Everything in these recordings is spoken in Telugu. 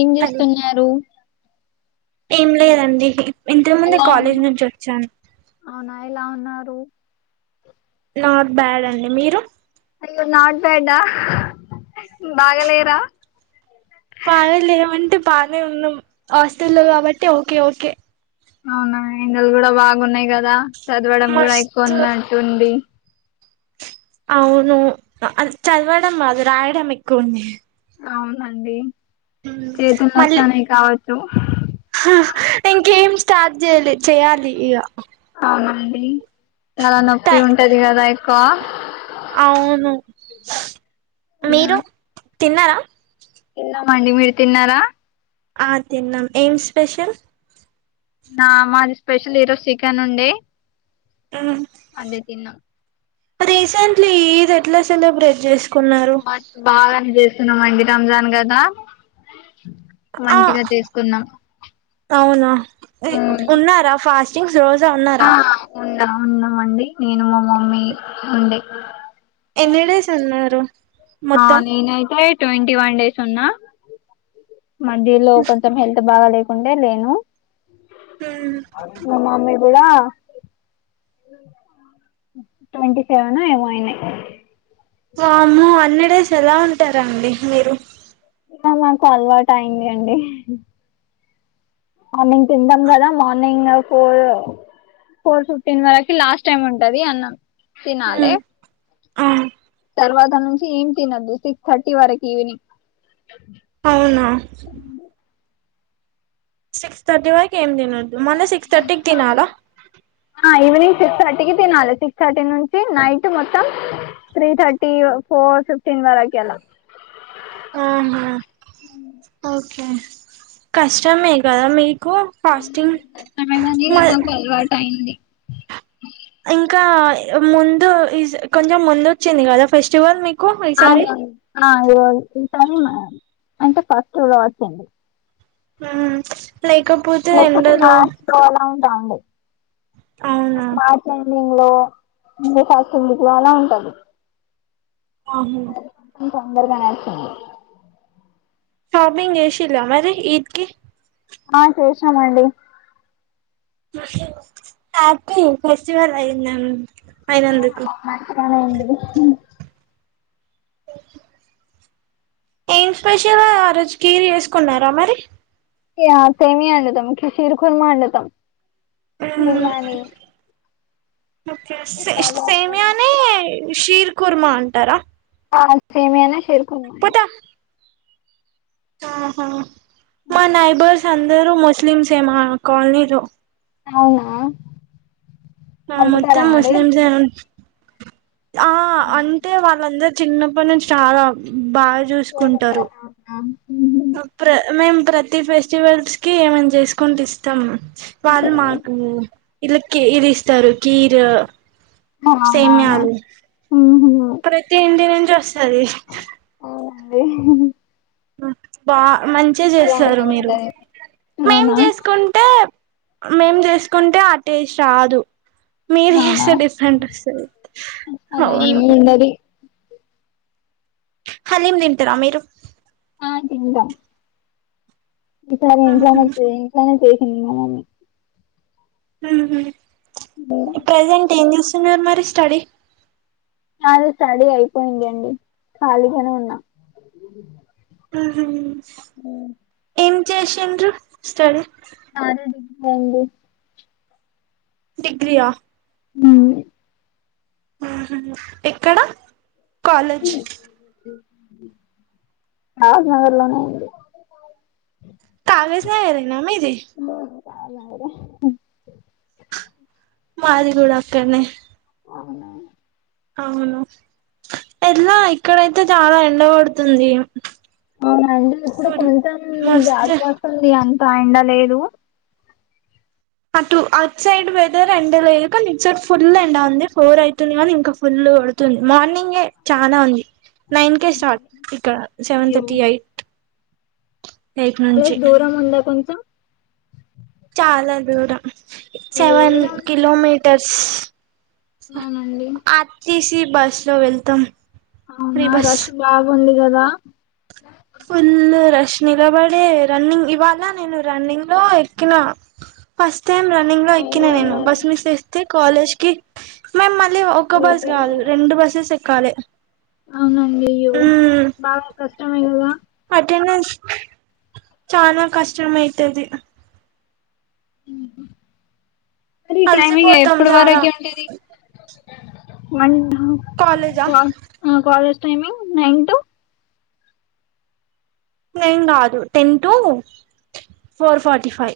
ఏం హలో చేస్తున్నారు ఏం లేదండి ఇంతకు ముందు ఎలా కాలేజ్ ఉన్నా నుంచి వచ్చాను అవునా ఎలా ఉన్నారు నాట్ బ్యాడ్ అండి మీరు నాట్ బ్యాడ్ బాగాలేరా బాగా లేవంటే బాగానే ఉన్నాం హాస్టల్లో కాబట్టి ఓకే ఓకే అవునా ఎండలు కూడా బాగున్నాయి కదా చదవడం కూడా ఎక్కువ మస్తు ఉన్నట్టు ఉంది అవును చదవడం కాదు రాయడం ఎక్కువుంది అవునండి చేతులు మల్ నొస్తాన్నాయి కావచ్చు ఇంకేం స్టార్ట్ జేయాలే చేయాలి ఇగా అవునండి చాలా నొప్పి ఉంటది కదా ఎక్కువ అవును మీరు తిన్నారా తిన్నం అండి మీరు తిన్నారా ఆ తిన్నాం ఏం స్పెషల్ నా మాది స్పెషల్ ఈరోజు చికెన్ ఉండే అదే తిన్నా రీసెంట్లీ ఈద్ ఎట్లా సెలబ్రేట్ చేస్ బట్ బాగానే చేస్తున్నాం అండి రంజాన్ కదా ఆ మంచిగా చేసుకున్నాం అవునా ఉమ్. ఉన్నారా ఫాస్ట్ ఆ ఉన్నం ఉన్నామండి నేను మా మమ్మీ ఉండే ఎన్నిడేస్ ఉన్నారు ఆ మొత్తం నేనైతే ట్వంటీ వన్ డేస్ ఉన్నా మధ్యలో కొంచం హెల్త్ బాగా లేకుంటే లేను మా మమ్మీ ఎలా ట్వంటీ సెవెనో ఏమో అయినై వామ్మో అన్ని డేస్ ఎలా ఉంటారండి మీరు ఇగ మాకు అలవాటు అయింది అండి మార్నింగ్ తింటాం కదా మార్నింగ్ ఫోర్ ఫోర్ ఫిఫ్టీన్ వరకు లాస్ట్ టైమ్ ఉంటది అన్నాం తినాలే ఉమ్, ఆ తర్వా ఇక్క నుంచి ఏం తినద్దు సిక్స్ థర్టీ వరకి ఈవినింగ్ అవునా సిక్స్ థర్టీ వరకి ఏం తినో ఆ ఈవినింగ్ సిక్స్ థర్టీ కి తినాలి సిక్స్ థర్టీ నుంచి నైట్ మొత్తం త్రీ థర్టీ ఫోర్ ఫిఫ్టీన్ సింమారాకీ ఎలా ఆహా ఓకే కష్టమే కదా మీ కు ఫాస్టింగ్ అనగానే మల్ మాకు అలవాటు అయింది ఇంకా ముందు కొంచెం ముందు వచ్చింది కదా ఫెస్టివల్ మీకు ఆ ఈసారి అండి వాళ్చు టైం అంటే ఫస్ట్ కావచ్చండి ఆ లేకపోతే మా హాస్టల్ లో ఎలా ఉంటామండి అవునా ముగ్లో ముందు ఒక హాస్టల్ మీకు వాలా ఉంటది ఆహు తొందరగానేస్తుంది షాపింగ్ చేషిల్ల మరి ఈద్కి ఆ చేసామండి తాకి ఫెస్టివల్ అయింద అయినందుకు ఆ మంచి పనైంది అ ఏం స్పెషల్ ఆ రోజు కీర్ చేసుకున్నారా మరి ఆ సేమియా అండుతం షీరుకుర్మ అండుతాం బిర్యాని ఒకే సే సేమీయాని షీర్ కుర్మ అంటారా ఆ సేమీయానే చేయ్ పోత ఆహా మా నైబర్స్ అందరు ముస్లిమ్సే మా కల్నీలో అవునా ఆ మొత్తం పంపుతారా మరి ముస్లిమ్సే ఆ అంటే. వాళ్ళందరు చిన్నప్పటి నుంచి చాలా బాగా చూసుకుంటారు. పోదంటారా? అవునా. ఉహుం. ఆ ప్ర మేం ప్రతి ఫెస్టివల్స్ కి ఏమన్ చేసుకుంటే ఇస్తాం. వాళ్ళు మాకు ఇలా క్ ఇది ఇస్తారు. కీరు అవునావునా ఉహ్ హు ప్రతి ఇంటి నుంచి వస్తది. అదే బా మంచిగా చేస్తారు మీరు. ఉంటది మేం అవునా చేసుకుంటే మేం చేసుకుంటే ఆ టేస్ట్ రాదు. మీర్ అవునా చేస్తే డిఫరెంట్ వొస్తది. అలా అవును ఏమి ఉండది హాలీమ్ తింటారా. మీరు? తింటం. ఈసారి ఇంట్లనే చే ఇంట్లనే చేసింది మా మామ్మీ ఉమ్. ప్రజెంట్ ఏం చూస్తున్నారు మరి స్టడీ? నాది స్టడీ అయిపోయింది అండి. ఖాళీగానే ఉన్నా. ఉహ్ హుమ్మ్ ఉహ్ ఏం చేసిండ్రు స్టడీ నాదే డీగ్రీ అయ్యింది డీగ్రీయా ఉహ్మ్ ఆహా ఎక్కడ కాలేజ్ [unintelligible] నాగర్లోనే ఉంది కావేజ్ నాగరేన మీది [unintelligible] నగర్ మది కూడాడక్కనే. అవునా అవును ఎలా ఇక్కడయితే చాలా ఎండ కోడుతుంది. అవునండి ఇప్పుడు కొంచెం మస్తు [unintelligible] వస్తుంది అంత ఎండ లేదు. అట్లు అట్ సైడ్ వెదర్ ఎండ లేద్ కానీ. ఇట్ సైడ్ ఫుల్ ఎండ ఉంది. ఫోర్ అయితుంది కానీ. ఇంకా ఫుల్ డా కొడుతుంది. మార్నింగే చానా ఉంది. నైన్ కేే స్టార్ట్. అవునండి. ఇక్కడ సెవెన్ అయ్యో థర్టీ ఎయిట్ ఎయిట్ నుంచి కాలేజ్ దూరం ఉందా కొంచం. చాలా దూరం అయ్యో సెవెన్ ఎలా వెళ్తారు కిలోమీటర్స్ అవునండి ఆర్. టి. సి బస్ లో వెళ్తాం ఫ్రీ అవునా బస్ రష్ బాగా వుందిగాదా ఫుల్లు రష్ నిలబడే, రన్నింగ్ ఇవాళ్ళ నేను రన్నింగ్ లో ఎక్కిన. ఫస్ట్ టైం రన్నింగ్ లో అయ్యో ఎక్కినా. నేను నే- బస్ మిస్ చేస్తే కాలేజ్ కి మేం ల్లి ఒక్క బస్ అయింది కాదు కదా? రెండు బస్సెస్ ఎక్కాలే. అవునండి అయ్యో బాగా కష్టమైనైనద. అటెండెన్స్ చాలా కష్టం అయితది. ఉహ్ హు మరి టైమింగ్ అలసిపోతాం ఎప్పుడు చాలా వరకె ఉంటది. వన్ ఆ కాలేజా వ ఆ college timing nine to nine కాదు ten to four forty five.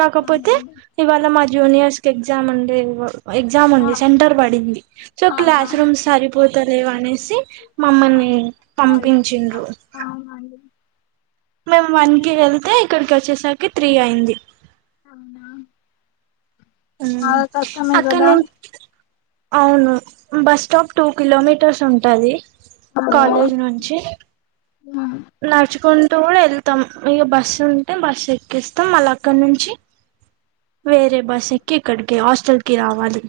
కాకపోతే అవునండి ఇవాళ మా జూనియర్స్ కి ఎగ్జామ్ ఉండేవ్ ఎగ్జామ్ ఉంది అవునా సెంటర్ పడింది. సో అవునా క్లాస్ రూమ్ సరిపోతలేవానేసి. మమ్మల్ని హాలిడే? పంపించిండ్రు అవునండి మేము వన్ కి వెళ్తే ఇక్కడికి వచ్చేసరికి త్రీ అయింది అవునా చాలా కష్టమే అక్క కదా ను అవును బస్ స్టాప్ టూ కిలోమీటర్స్ ఉంటది కాలేజ్ నుంచి నడుచుకం డు వెళ్తాం ఇక బస్సు ఉంటే బస్ ఎకిస్తాం మళ్ళ అక్కడ నుంచి వేరే బస్ ఎక్కి ఇక్కడికి హస్టల్కి రావాలి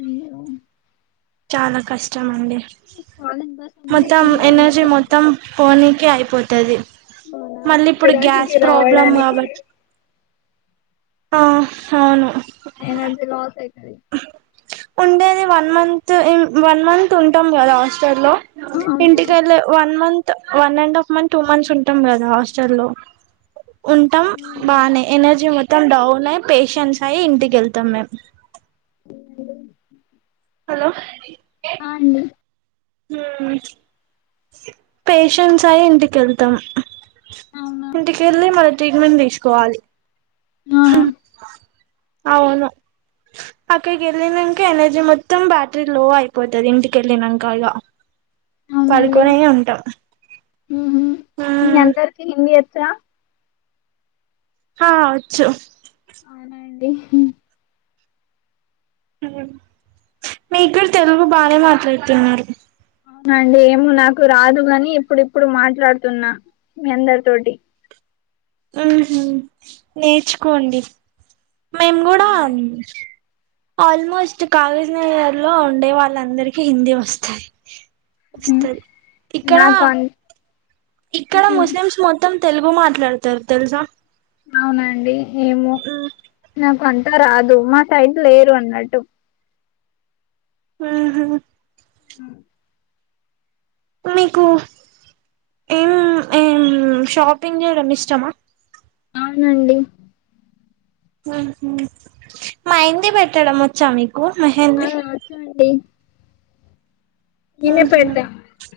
అయ్యో చాలా కష్టం అండి కాలేజ్ బస్ ఉంటే మొత్తం ఇంకా ఎనర్జీ బాగుంటాంది మొత్తం కదా పోనీకే అయిపోతుది అవునా మళ్ళీ ఇప్పుడు పోయడానికి గ్యాస్ ప్రాబ్లం రావడానికి కాబ ఆ అవును [inaudible] ఉండేది వన్ మంత్ వన్ మంత్ ఉంటాము కదా హాస్టల్లో అవును ఇంటికెల్లె one month one and half month two months ఉంటాం కదా హాస్టల్ లో ఉంటాం బాగానే ఎనర్జీ మొత్తం డౌన్ అయ పేషెన్స్ అయ్ ఇంటికి వెళ్తాం మేము హలో అ అండి హ్మ్ పేషంట్స్ అయి ఇంటికి వెళ్తాం అవునా ఇంటికెళ్ళి మళ ట్రీట్మెంట్ తీసుకోవాలి ఆ అవును అక్కడికి వెళ్ళినంక ఎనర్జీ మొత్తం బ్యాటరీ లో అయిపోతుది ఇంటికెళ్ళినాకలా పడుకొనే ఉంటాం హ్మ్ మీ మ్మ్ అందరికి హిందీ వచ్చా హా వచ్చు అవునా అండి మీరు కూడా తెలుగు బానే మాట్లాడుతున్నారు అవునా అండి ఏమో నాకు రాదులని ఇప్పుడుప్పుడు మాట్లాడుతున్నా మీ అందరి తోటి ఉహ్మ్ నేర్చుకోండి మేము కూడా అవునండి ఆల్మోస్ట్ కాగజ్ నగర్లో ఉండే వాళ్ళందరికి హిందీ వస్తాయి వస్తది ఇక్కడ నాకు అన్ ఇక్కడ ఉమ్ ముస్లిమ్స్ మొత్తం తెలుగు మాట్లాడతారు తెలుసా అవునా అండి ఏమో నాకు అంతా రాదు మా సైడ్ లేరు అన్నట్టు ఉహ్మ్ ఆ మీకు ఏం ఏం షాపింగ్ చేయడమిష్టమా అవునండి హ్మ్ మహైందీ పెట్టడం వచ్చా మీ ఆ వచు అండి ఉహు [unintelligible]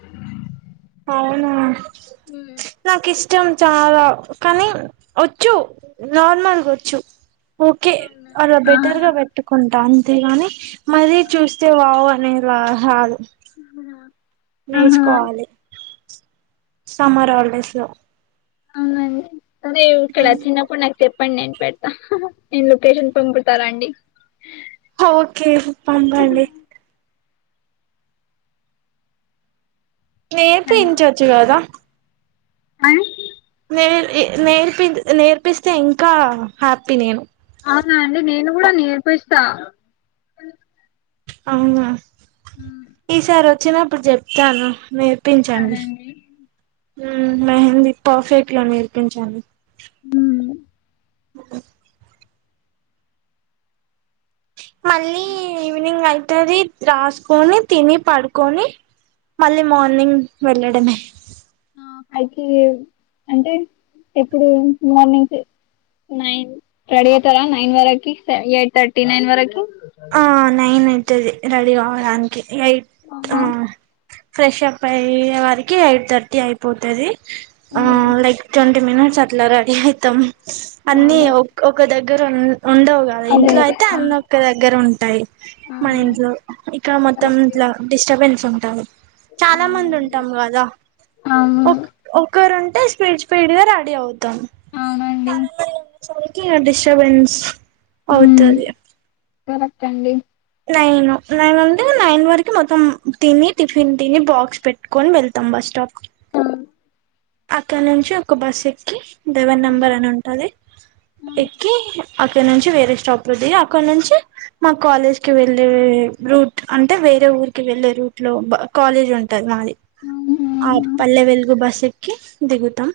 అవునా ఉమ్, నాకిష్ట ఇష్టం చాలా కానీ వచ్చు నార్మల్గా వచ్చు ఓకే అవునా అలా ఆ బెటర్ గా పెట్టుకుంటాను అంతేగాని మరీ చూస్తే వావ్ అనేలా రాదు ఆహా నేర్చుకోవాలి సమ్మర్ హాలిడేస్ లో అవునండి సరే ఇక్కడ చిన్నప్పుడు నాకు చెప్పండి నేను పెట్ నేను లొకేషన్ పంపుతారండి. హా ఓకే పంపండి. నేర్పించచ్చు గదా. అ నే ఎ నేర్పి నేర్పిస్తే ఇంకా హ్యాపీ నేను ఆహా అండి నేను కూడా నేర్పిస్తా అవునా ఉమ్, ఈసారి వచ్చినప్పుడు చెప్తాను. నేర్ సరే నేర్పించండి అండి ఉమ్ మెహందీ పర్ఫెక్ట్ గా నేర్పించండి. ఉబుమ్ ఉబు మళ్ళీ ఈవినింగ్ అయితది రాసుకొని తిని పడుకొని మళ్ళీ మార్నింగ్ వెళ్ళడమే పైకి అంటే ఎప్పుడు మార్నింగ్సే నైన్ రెడి అయితారా నైన్ వరకి స ఎయిట్ థర్టీ నైన్ వరకి ఆ నైన్ అయితది రెడీ కావడానికి ఎయిట్ ఆ అవునా? ఫ్రెష్ అప్ అయ్యే వారికి ఎయిట్ థర్టీ అయిపోతది ఆ ఉమ్ లైక్ టల్ టెన్ మినిట్స్ అట్లా రెడీ అయితాం అన్ని అవును ఓక్ ఒక్క దగ్గర ఉన్ ఉండవు గదా అదే ఇంట్లో అదే అయితే ఆ అన్నొక్క దగ్గర ఉంటాయి. మన అవును ఇంట్లో ఇక్కడ మొత్తం కరెక్టే ఇంట్లా డిస్టర్బెన్స్ ఉంటాంది. చాలా మంది అవునండి ఉంటాం గదా అవును ఓక్ ఒకరం అంటే స్పీడ్ స్పీడ్ గా రాడీ అవుతాం అవునండి చాలామంది సరికి డిస్టర్బెన్స్ ఉమ్, అవుతది. కరెక్ట్ అండి. నైన్ నైన్ అంటే నైన్ వరకు మొత్తం తిని టిఫిన్ తిని బాక్స్ పెట్టుకోని వెళ్తాం బస్ స్టాప్ కి అక్కడ నుంచి ఒక బస్ ఎక్కి డెవెన్ ఉమ్, నెంబర్ అని ఉంటది. ఉమ్, ఎక్కి అక్కడి నుంచి వేరే స్టాప్ లో దిగి అక్కడి నుంచి మా కాలేజ్కి వెళ్ళే రూట్ అంటే వేరే ఊరికి వెళ్ళే రూట్ లో బ కాలేజ్ ఉంటది మాది ఉమ్, ఆ ఉమ్. పల్లె వెలుగు బస్ ఎక్కి దిగుతం.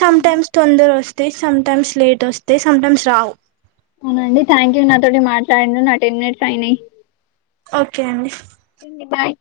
సంటైమ్స్ తొందర వస్తాయి, సంటైమ్స్ లేట్ వస్తాయి, సామ్టైమ్స్ రావు. అవునండి థ్యాంక్ యూ నాతోటి మాట్లాడిను నా టెన్ మినిట్స్ అయినాయి ఓకే అండి ఇన్నీ భాయ్